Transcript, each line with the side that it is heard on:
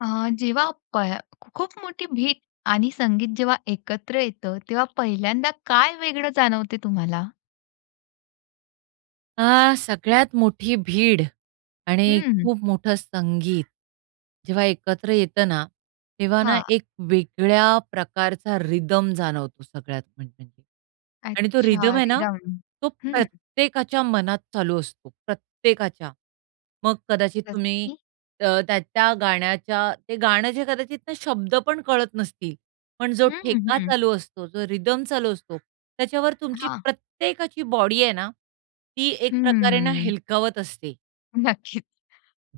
left: अ, जेव्हा प खूप मोठी भीत आणि संगीत जेव्हा एकत्र येतं, तेव्हा पहिल्यांदा काय वेगळं जाणवते तुम्हाला?
right: सगळ्यात मोठी भीड आणि
left: हं.
right: खूप मोठं संगीत जेव्हा एकत्र येतं ना, तेव्हा ना
left: हां.
right: एक वेगळ्या प्रकारचा रिदम जाणवतो सगळ्यात म्हणजे. आणि तो
left: अच्छा
right: रिदम आहे ना,
left: रिदम.
right: तो
left: हं.
right: प्रत्येकाच्या मनात चालू असतो, प्रत्येकाच्या. मग कदाचित
left: जसं
right: तुम्ही
left: की?
right: त्या त्या गाण्याच्या ते गाणं जे कदाचित ना शब्द पण कळत नसतील, पण जो
left: हं,
right: ठेका
left: हं.
right: चालू असतो, जो रिदम चालू असतो, त्याच्यावर तुमची
left: हां.
right: प्रत्येकाची बॉडी आहे ना, ती एक प्रकारे ना
left: हं.
right: हेलकावत असते.
left: नक्कीच.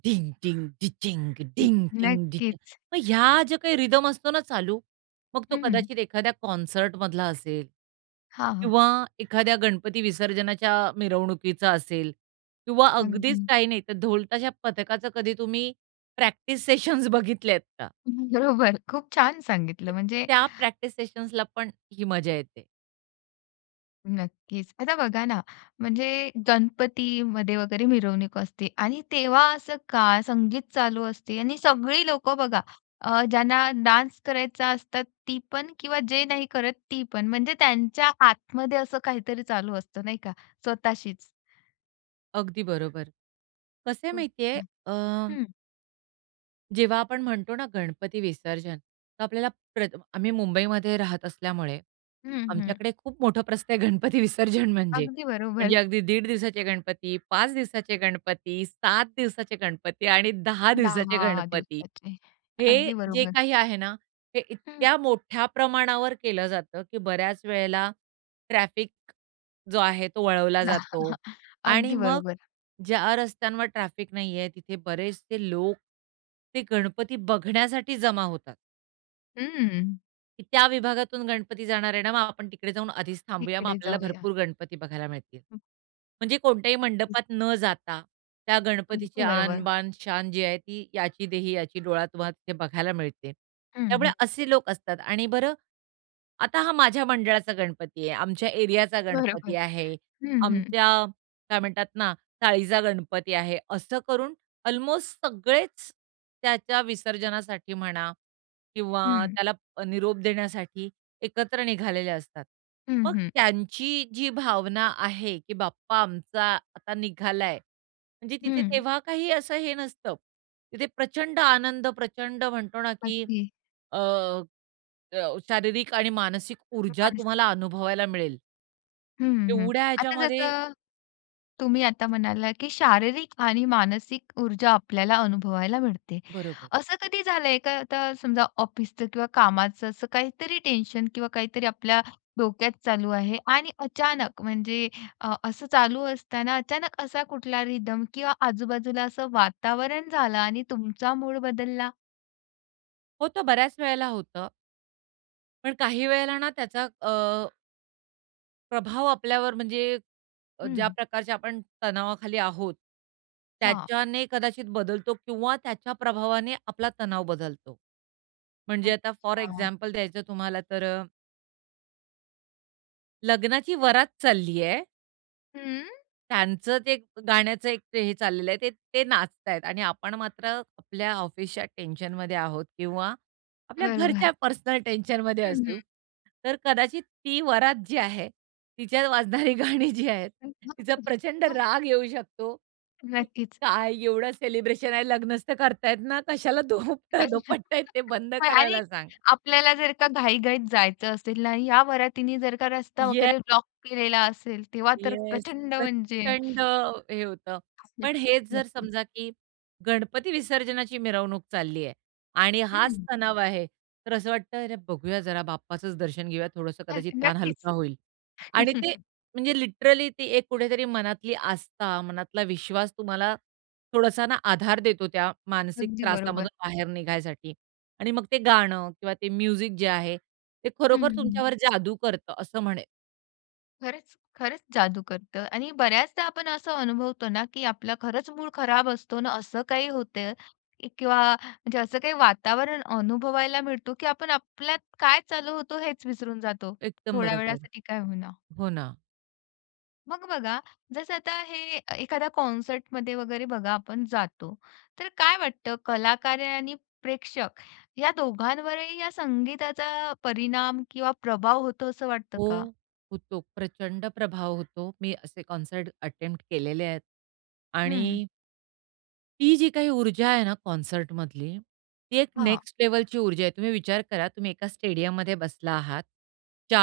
right: ढिंग, ढिंग, डिचिंग, ढिंग, ढिंग, डिचिंग.
left: नक्कीच.
right: मग ह्या ज्या काही रिदम असतो ना चालू, मग तो
left: हं.
right: कदाचित एखाद्या कॉन्सर्टमधला असेल
left: हां.
right: किंवा एखाद्या गणपती विसर्जनाच्या मिरवणुकीचा असेल किंवा अगदीच
left: अगदी.
right: काही नाही, तर ढोलताशा पथकाचं कधी तुम्ही प्रॅक्टिस सेशन्स बघितल्यात का?
left: बरोबर. खूप छान
right: तर
left: सांगितलं. म्हणजे
right: त्या प्रॅक्टिस सेशन्सला पण ही मजा येते.
left: नक्कीच. आता बघा ना, म्हणजे गणपतीमध्ये वगैरे मिरवणूक असते आणि तेव्हा असं का संगीत चालू असते आणि सगळी लोकं बघा, ज्यांना डान्स करायचा असतात ती पण किंवा जे नाही करत ती पण. म्हणजे त्यांच्या आतमध्ये असं काहीतरी चालू असतं नाही का स्वतःशीच.
right: अगदी बरोबर. कसं आहे
left: खूप
right: माहिती आहे,
left: छान. हं,
right: जेव्हा आपण म्हणतो ना गणपती विसर्जन, तर आपल्याला आम्ही मुंबईमध्ये राहत असल्यामुळे
left: हं, हं.
right: आमच्याकडे खूप मोठं प्रस्थ आहे गणपती विसर्जन म्हणजे.
left: अगदी बरोबर.
right: म्हणजे अगदी 1.5 दिवसाचे गणपती, 5 दिवसाचे गणपती, 7 दिवसाचे गणपती आणि 10 दिवसाचे
left: 10
right: गणपती.
left: दिवसाचे.
right: हे
left: अगदी
right: जे
left: बरोबर.
right: काही आहे ना, हे
left: हं.
right: इतक्या मोठ्या प्रमाणावर केलं जातं, की बऱ्याच वेळेला ट्रॅफिक जो आहे तो वळवला
left: जा
right: जातो आणि
left: अगदी
right: मग
left: बरोबर.
right: ज्या रस्त्यांवर ट्रॅफिक नाहीये, तिथे बरेचसे लोक ते गणपती बघण्यासाठी जमा होतात.
left: हं.
right: की त्या विभागातून गणपती जाणार आहे ना, मग आपण तिकडे जाऊन आधीच थांबूया. मग
left: तिकडे
right: आपल्याला
left: जाऊया.
right: भरपूर गणपती बघायला मिळतील. म्हणजे कोणत्याही मंडपात न जाता त्या गणपतीची
left: अगदी बरोबर.
right: आन बान शान जी आहे ती याची देही याची डोळा तुम्हाला तिथे बघायला मिळते.
left: हं,
right: त्यामुळे
left: हं.
right: असे लोक असतात आणि बरं आता हा माझ्या मंडळाचा गणपती आहे, आमच्या एरियाचा गणपती
left: बरोबर.
right: आहे,
left: हं, हं.
right: आमच्या काय म्हणतात ना, चाळीचा गणपती आहे, असं करून ऑलमोस्ट सगळेच त्याच्या विसर्जनासाठी म्हणा किंवा
left: हं.
right: त्याला निरोप देण्यासाठी एकत्र निघालेले असतात.
left: हं,
right: मग
left: हं.
right: त्यांची जी भावना आहे, की बाप्पा आमचा आता निघालाय, म्हणजे तिथे
left: हं.
right: तेव्हा काही असं हे नसतं. तिथे प्रचंड आनंद, प्रचंड म्हणतो ना, की
left: अगदी
right: अ, अ, शारीरिक आणि मानसिक ऊर्जा
left: मानसिक.
right: तुम्हाला अनुभवायला मिळेल.
left: हं, हं.
right: एवढ्या
left: आता
right: ह्याच्यामध्ये
left: जसं तुम्ही आता म्हणाला, की शारीरिक आणि मानसिक ऊर्जा आपल्याला अनुभवायला मिळते.
right: बरोबर.
left: असं कधी झालंय का आता समजा ऑफिसचं किंवा कामाचं असं काहीतरी टेन्शन किंवा काहीतरी आपल्या डोक्यात चालू आहे आणि अचानक म्हणजे असं चालू असताना अचानक असा कुठला रिदम किंवा आजूबाजूला असं वातावरण झालं आणि तुमचा मूड बदलला?
right: होतं बऱ्याच वेळेला होतं. पण काही वेळेला ना त्याचा प्रभाव आपल्यावर म्हणजे ज्या
left: हं.
right: प्रकारच्या आपण तणावाखाली आहोत,
left: हां.
right: त्याच्याने कदाचित बदलतो किंवा त्याच्या प्रभावाने आपला तणाव बदलतो. म्हणजे आता फॉर
left: अच्छा.
right: एक्झाम्पल द्यायचं तुम्हाला तर लग्नाची वरात चालली आहे.
left: हं.
right: त्यांचं ते गाण्याचं एक ते हे चाललेलं आहे. ते ते नाचतायत आणि आपण मात्र आपल्या ऑफिसच्या टेन्शनमध्ये आहोत किंवा आपल्या घरच्या
left: बरोबर.
right: पर्सनल टेन्शनमध्ये
left: हं,
right: असू. तर कदाचित ती वरात जी आहे, तिच्यात वाजणारी गाणी जी आहेत,
left: हं.
right: तिचा प्रचंड राग येऊ शकतो, की
left: नक्कीच.
right: काय एवढं सेलिब्रेशन आहे, लग्नच तर करतायत ना, कशाला धोपट धोपटतायत ते बंद
left: मग आणि
right: करायला सांगा.
left: आपल्याला जर का घाईघाईत जायचं असेल आणि या वरातीने जर का रस्ता वगैरे ब्लॉक केलेला असेल, तेव्हा तर
right: येस.
left: प्रचंड म्हणजे
right: प्रचंड हे होतं. पण हेच जर
left: नक्कीच.
right: समजा, की गणपती विसर्जनाची मिरवणूक चालली आहे आणि हाच
left: हं.
right: तणाव आहे, तर असं वाटतं, "अरे बघूया जरा बाप्पाचंच दर्शन घेऊया, थोडंसं कदाचित ताण
left: नक्कीच.
right: हलका होईल." आणि ते म्हणजे लिटरली ती एक कुठेतरी मनातली आस्था, मनातला विश्वास तुम्हाला थोडासा ना आधार देतो त्या मानसिक
left: अगदी
right: त्रासामधून
left: बरोबर.
right: बाहेर निघायसाठी. आणि मग ते गाणं किंवा ते म्युझिक जे आहे, ते
left: हं,
right: खरोखर
left: हं.
right: तुमच्यावर जादू करतं असं म्हणेल.
left: खरंच, खरंच जादू करतं आणि बऱ्याचदा आपण असं अनुभवतो ना, की आपला खरंच मूड खराब असतो ना, असं काही होतं किंवा म्हणजे असं काही वातावरण अनुभवायला मिळतो, की आपण आपल्यात काय चालू होतो हेच विसरून जातो,
right: एकदम
left: थोड्या
right: बरोबर.
left: वेळासाठी काय होईना.
right: हो ना.
left: मग बघा, जसं आता हे एखाद्या कॉन्सर्टमध्ये वगैरे बघा आपण जातो, तर काय वाटतं कलाकार आणि प्रेक्षक या दोघांवरही या संगीताचा परिणाम किंवा प्रभाव होतो असं वाटतं
right: हो,
left: का?
right: होतो. प्रचंड प्रभाव होतो. मी असे कॉन्सर्ट अटेम्प्ट केलेले आहेत आणि
left: हं.
right: ती जी काही ऊर्जा आहे ना कॉन्सर्टमधली, ती एक
left: हां.
right: नेक्स्ट लेव्हलची ऊर्जा आहे. तुम्ही विचार करा, तुम्ही एका स्टेडियममध्ये बसला आहात.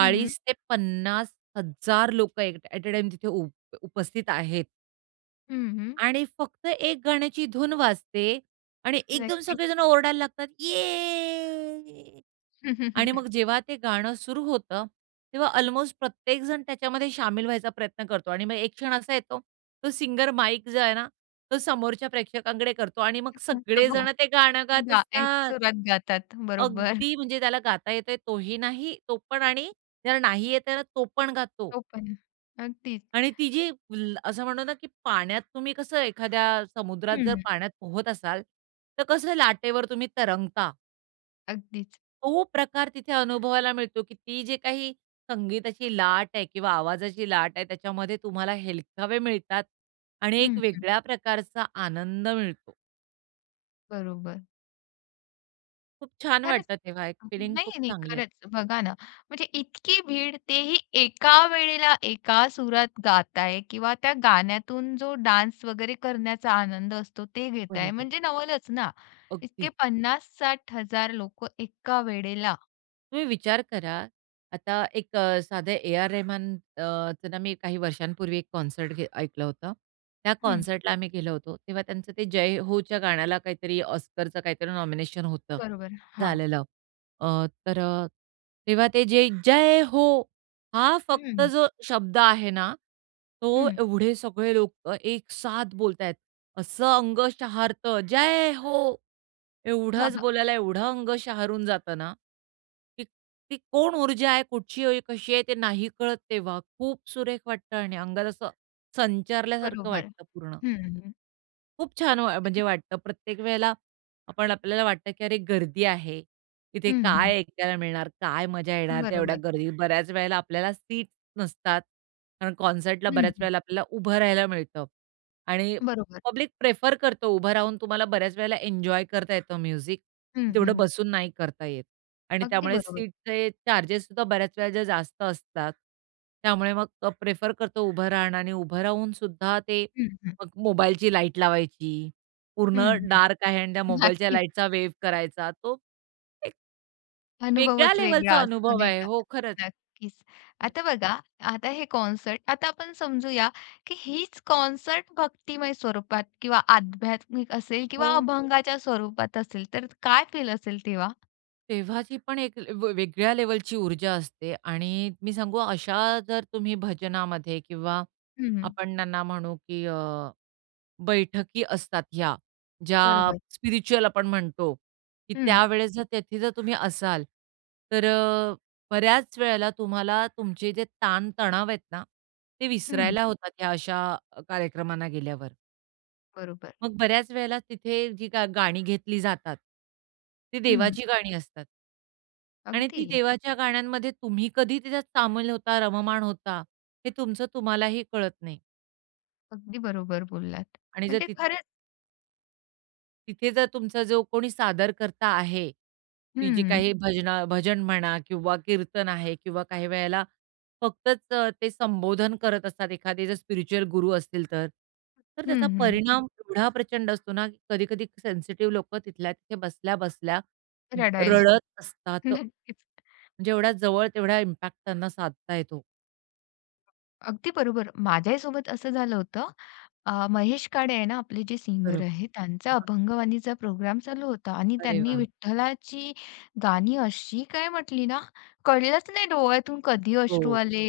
left: हं, हं.
right: ते 50,000 लोकं एक ॲट अ टाईम तिथे उपस्थित आहेत
left: हं,
right: आणि फक्त एक गाण्याची धून वाजते आणि एकदम
left: नक्कीच.
right: सगळेजण ओरडायला लागतात, "ये!" आणि मग जेव्हा ते गाणं सुरू होतं, तेव्हा अल्मोस्ट प्रत्येकजण त्याच्यामध्ये शामील व्हायचा प्रयत्न करतो आणि मग एक क्षण असा येतो, तो सिंगर माईक जो आहे ना, तो समोरच्या प्रेक्षकांकडे करतो आणि मग सगळेजण ते गाणं गात
left: एक
right: असतात.
left: सुरात गातात. बरोबर.
right: अगदी म्हणजे त्याला गाता येतोय तोही नाही, तो पण आणि त्याला नाही येत आहे ना, तो पण गातो.
left: तो पण. अगदीच.
right: आणि ती जी असं म्हणू ना, की पाण्यात तुम्ही कसं एखाद्या समुद्रात जर
left: हं.
right: पाण्यात पोहत असाल, तर कसं लाटेवर तुम्ही तरंगता.
left: अगदीच.
right: तो प्रकार तिथे अनुभवायला मिळतो, की ती जे काही संगीताची लाट आहे किंवा आवाजाची लाट आहे, त्याच्यामध्ये तुम्हाला हेलकावे मिळतात आणि एक
left: हं, हं.
right: वेगळ्या प्रकारचा आनंद मिळतो.
left: बरोबर.
right: खूप छान
left: खरंच.
right: वाटतं तेव्हा, एक फिलिंग खूप
left: नाही, नाही.
right: चांगली असते.
left: खरंच बघा ना, म्हणजे इतकी भीड तेही एका वेळेला एका सुरात गाताय किंवा त्या गाण्यातून जो डान्स वगैरे करण्याचा आनंद असतो ते घेताय
right: बरोबर.
left: म्हणजे नवलच ना. इतके
right: अगदीच.
left: 50,000-60,000 लोकं एका वेळेला.
right: तुम्ही विचार करा, आता एक साधं ए.आर. रेहमान चं ना मी काही वर्षांपूर्वी एक कॉन्सर्ट ऐकलं होतं. त्या
left: हं.
right: कॉन्सर्टला आम्ही गेलो होतो. तेव्हा त्यांचं ते जय होच्या गाण्याला काहीतरी ऑस्करचं काहीतरी नॉमिनेशन होतं,
left: बरोबर. हां.
right: झालेलं. अ, तर तेव्हा ते जे जय हो हा
left: हं,
right: फक्त जो शब्द आहे ना, तो
left: हं.
right: एवढे सगळे लोकं एक साथ बोलतायेत. असं अंग शहारतं, "जय हो!" एवढंच बोलायला एवढं अंग शहारून जातं ना, की ती कोण ऊर्जा आहे, कुठची आहे, कशी आहे ते नाही कळत तेव्हा. खूप सुरेख वाटतं आणि अंगात असं संचारल्यासारखं
left: बरोबर.
right: वाटतं पूर्ण.
left: हं, हं.
right: खूप छान म्हणजे वाटतं प्रत्येक वेळेला आपण आपल्याला वाटतं, की अरे गर्दी आहे. तिथे
left: हं, हं.
right: काय ऐकायला मिळणार? काय मजा येणार त्या एवढ्या
left: बरोबर.
right: गर्दीत? बऱ्याच वेळेला आपल्याला सीट्स नसतात. कारण कॉन्सर्टला
left: हं,
right: बऱ्याच
left: हं.
right: वेळेला आपल्याला उभं राहायला मिळतं आणि
left: बरोबर.
right: पब्लिक प्रेफर करतो उभं राहून तुम्हाला बऱ्याच वेळेला एन्जॉय करता येतं म्युझिक.
left: हं,
right: तेवढं
left: हं.
right: बसून नाही करता येत आणि
left: अगदी
right: त्यामुळे
left: बरोबर.
right: सीटचे चार्जेससुद्धा बऱ्याच वेळेला जास्त असतात. त्यामुळे मग प्रेफर करतो उभं राहणं आणि उभं राहूनसुद्धा ते
left: हं, हं.
right: मग मोबाईलची लाईट लावायची. पूर्ण
left: हं, हं.
right: डार्क आहे आणि त्या मोबाईलच्या
left: नक्कीच.
right: लाईटचा वेव्ह करायचा. तो एक वेगळ्या
left: अनुभवच वेगळा
right: लेव्हलचा
left: असतो
right: अनुभव
left: नाही
right: आहे.
left: का?
right: हो, खरंच.
left: नक्कीच. आता
right: खरंच.
left: बघा, आता हे कॉन्सर्ट आता आपण समजूया, की हीच कॉन्सर्ट भक्तिमय स्वरूपात किंवा आध्यात्मिक असेल
right: हो,
left: किंवा अभंगाच्या स्वरूपात असेल, तर काय फील असेल तेव्हा?
right: तेव्हाची पण एक वेगळ्या लेव्हलची ऊर्जा असते आणि मी सांगू अशा जर तुम्ही भजनामध्ये किंवा
left: हं.
right: आपण त्यांना म्हणू की बैठकी असतात ह्या, ज्या
left: बरोबर.
right: स्पिरिच्युअल आपण म्हणतो, की
left: हं.
right: त्यावेळेस जर तेथे जर तुम्ही असाल, तर बऱ्याच वेळेला तुम्हाला तुमचे जे ताण आहेत ना, ते
left: हं.
right: विसरायला होतात ह्या अशा कार्यक्रमांना गेल्यावर.
left: बरोबर.
right: मग बऱ्याच वेळेला तिथे जी गाणी घेतली जातात, ती
left: हं.
right: देवाची गाणी असतात. आणि ती
left: अगदी,
right: देवाच्या गाण्यांमध्ये तुम्ही कधी त्याच्यात सामील होता, रममाण होता, हे तुमचं तुम्हालाही कळत नाही
left: अगदी बरोबर बोललात.
right: आणि जर
left: म्हणजे
right: तिथे
left: खरंच
right: तिथे जर तुमचा जो कोणी सादर करता आहे, ती जी
left: हं.
right: काही हं. भजन म्हणा किंवा कीर्तन आहे किंवा काही वेळेला फक्तच ते संबोधन करत असतात एखादे जर स्पिरिच्युअल गुरु असतील तर. तर त्याचा
left: हं,
right: परिणाम एवढा प्रचंड असतो ना, की कधी-कधी सेन्सिटिव्ह लोकं तिथल्या तिथे बसल्या-बसल्या
left: रडायला.
right: रडत असतात.
left: नक्कीच.
right: म्हणजे एवढ्या जवळ तेवढा इम्पॅक्ट त्यांना साधता येतो.
left: अगदी बरोबर. माझ्याही सोबत असं झालं होतं. महेश काळे आहे ना, आपले जे सिंगर
right: बरोबर.
left: आहेत, त्यांचा अभंगवाणीचा प्रोग्राम चालू होता आणि
right: अरे
left: त्यांनी
right: वाह!
left: विठ्ठलाची गाणी अशी काय म्हटली ना, कळलंच नाही डोळ्यातून कधी अश्रू
right: हो.
left: आले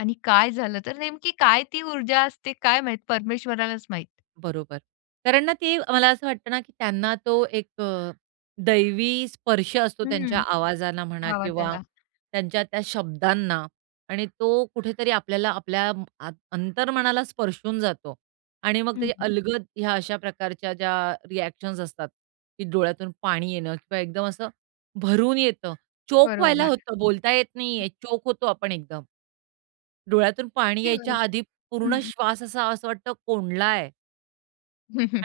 left: आणि काय झालं. तर नेमकी काय ती ऊर्जा असते काय माहीत, परमेश्वरालाच माहीत.
right: बरोबर. कारण ना ते मला असं वाटतं ना, की त्यांना तो एक दैवी स्पर्श असतो त्यांच्या
left: हं.
right: आवाजाला म्हणा किंवा
left: आवाजाला.
right: त्यांच्या त्या शब्दांना आणि तो कुठेतरी आपल्याला आपल्या आत अंतर्मनाला स्पर्शून जातो आणि मग
left: हं.
right: त्याची अलगद ह्या अशा प्रकारच्या ज्या रिएक्शन्स असतात, की डोळ्यातून पाणी येणं किंवा एकदम असं भरून येतं. चोक व्हायला
left: बरोबर.
right: होतं, बोलता येत नाहीये, चोक होतो आपण एकदम. डोळ्यातून पाणी
left: अगदी
right: यायच्या
left: बरोबर.
right: आधी पूर्ण
left: हं.
right: श्वास असा असं वाटतं कोंडलाय.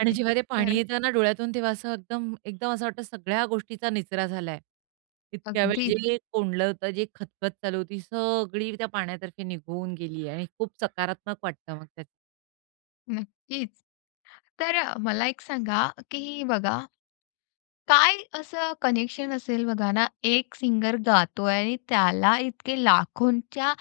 right: आणि जेव्हा ते पाणी
left: खरंच.
right: येतं ना डोळ्यातून, तेव्हा असं एकदम एकदम असं वाटतं सगळ्या गोष्टीचा निचरा झालाय. इतक्या वेळ
left: अगदीच.
right: जे कोंडलं होतं, जे खचखच चालू होती, सगळी त्या पाण्यातर्फे निघून गेली आणि खूप सकारात्मक वाटतं मग त्यात.
left: नक्कीच. तर मला एक सांगा, की बघा काय असं कनेक्शन असेल बघा ना, एक सिंगर गातोय आणि त्याला इतके लाखोंच्या,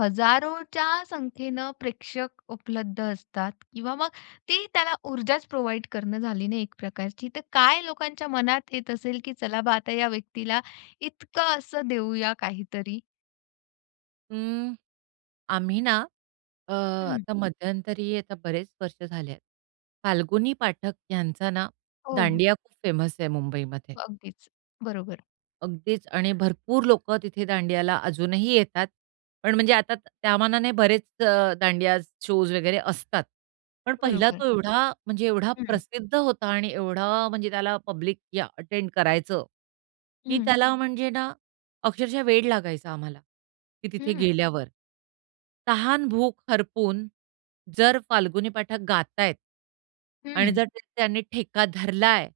left: हजारोच्या संख्येनं प्रेक्षक उपलब्ध असतात किंवा मग ती त्याला ऊर्जाच प्रोव्हाईड करणं झाली ना एक प्रकारची. तर काय लोकांच्या मनात येत असेल, की चला बा आता या व्यक्तीला इतकं असं देऊया काहीतरी?
right: अं, आम्ही ना अ,
left: हं.
right: आता मध्यंतरी आता बरेच वर्ष झाले आहेत. फाल्गुनी पाठक यांचा ना
left: हो,
right: दांडिया खूप फेमस आहे मुंबईमध्ये.
left: अगदीच. बरोबर,
right: अगदीच आणि भरपूर लोकं तिथे दांडियाला अजूनही येतात. पण म्हणजे आता त्या मानाने बरेच दांडिया शोज वगैरे असतात. पण पहिला
left: बरोबर.
right: तो एवढा म्हणजे एवढा
left: हं.
right: प्रसिद्ध होता आणि एवढा म्हणजे त्याला पब्लिक या अटेंड करायचं, की
left: हं,
right: त्याला म्हणजे ना अक्षरशः वेड लागायचा आम्हाला, की तिथे
left: हं,
right: गेल्यावर. तहान भूक हरपून जर फाल्गुनी पाठक गातायत आणि
left: हं.
right: जर ते त्यांनी ठेका धरलाय,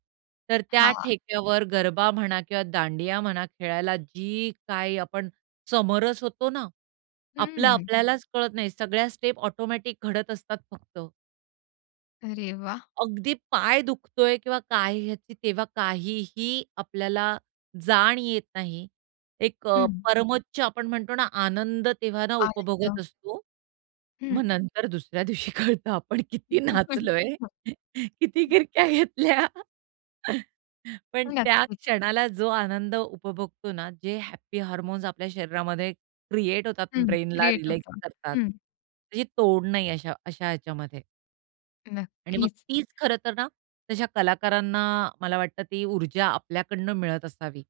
right: तर त्या
left: हां.
right: ठेक्यावर गरबा म्हणा किंवा दांडिया म्हणा खेळायला जी काही आपण समरस होतो ना, आपलं
left: हं.
right: आपल्यालाच कळत नाही. सगळ्या स्टेप ऑटोमॅटिक घडत असतात फक्त.
left: अरे वाह!
right: अगदी पाय दुखतोय किंवा काय ह्याची तेव्हा काहीही आपल्याला जाण येत नाही. एक
left: हं.
right: परमोच्च आपण म्हणतो ना आनंद तेव्हा ना उपभोगत
left: आनंद.
right: असतो.
left: हं.
right: मग नंतर दुसऱ्या दिवशी कळतं आपण किती नाचलोय, किती गिरक्या घेतल्या. पण त्या
left: नक्कीच.
right: क्षणाला जो आनंद उपभोगतो ना, जे हॅपी हार्मोन्स आपल्या शरीरामध्ये क्रिएट होतात,
left: हं.
right: ब्रेनला
left: क्रिएट
right: रिलॅक्स
left: होतं.
right: करतात,
left: हं.
right: त्याची तोड नाही अशा अशा ह्याच्यामध्ये. आणि मग
left: नक्कीच,
right: तीच खरं तर ना, तशा कलाकारांना मला वाटतं ती ऊर्जा आपल्याकडनं मिळत असावी.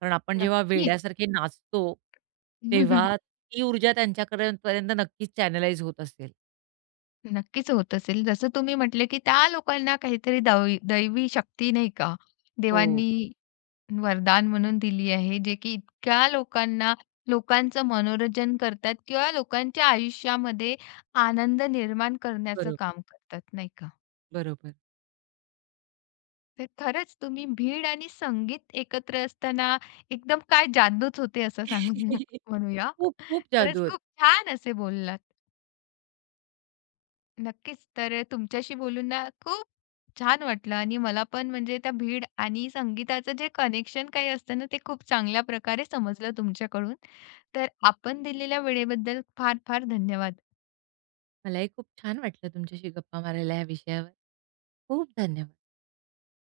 right: कारण आपण जेव्हा
left: नक्कीच.
right: वेड्यासारखे नाचतो, तेव्हा ती ऊर्जा त्यांच्याकडे पर्यंत नक्कीच चॅनलाइज होत असेल.
left: नक्कीच होत असेल. जसं तुम्ही म्हटले, की त्या लोकांना काहीतरी दवी दैवी शक्ती नाही का,
right: हो.
left: देवांनी वरदान म्हणून दिली आहे, जे की इतक्या लोकांना लोकांचं मनोरंजन करतात किंवा लोकांच्या आयुष्यामध्ये आनंद निर्माण करण्याचं
right: बरोबर,
left: काम करतात, नाही का?
right: बरोबर.
left: तर खरंच तुम्ही भीड आणि संगीत एकत्र असताना एकदम काय जादूच होते असं सांगू म्हणूया.
right: खूप, खूप जादू
left: खरंच
right: होती.
left: खूप छान असे बोललात. नक्कीच तर तुमच्याशी बोलून ना खूप छान वाटलं आणि मला पण म्हणजे त्या भीड आणि संगीताचं जे कनेक्शन काही असतं ना ते खूप चांगल्या प्रकारे समजलं तुमच्याकडून. तर आपण दिलेल्या वेळेबद्दल फार फार धन्यवाद.
right: मलाही खूप छान वाटलं तुमच्याशी गप्पा मारायला या विषयावर. खूप धन्यवाद.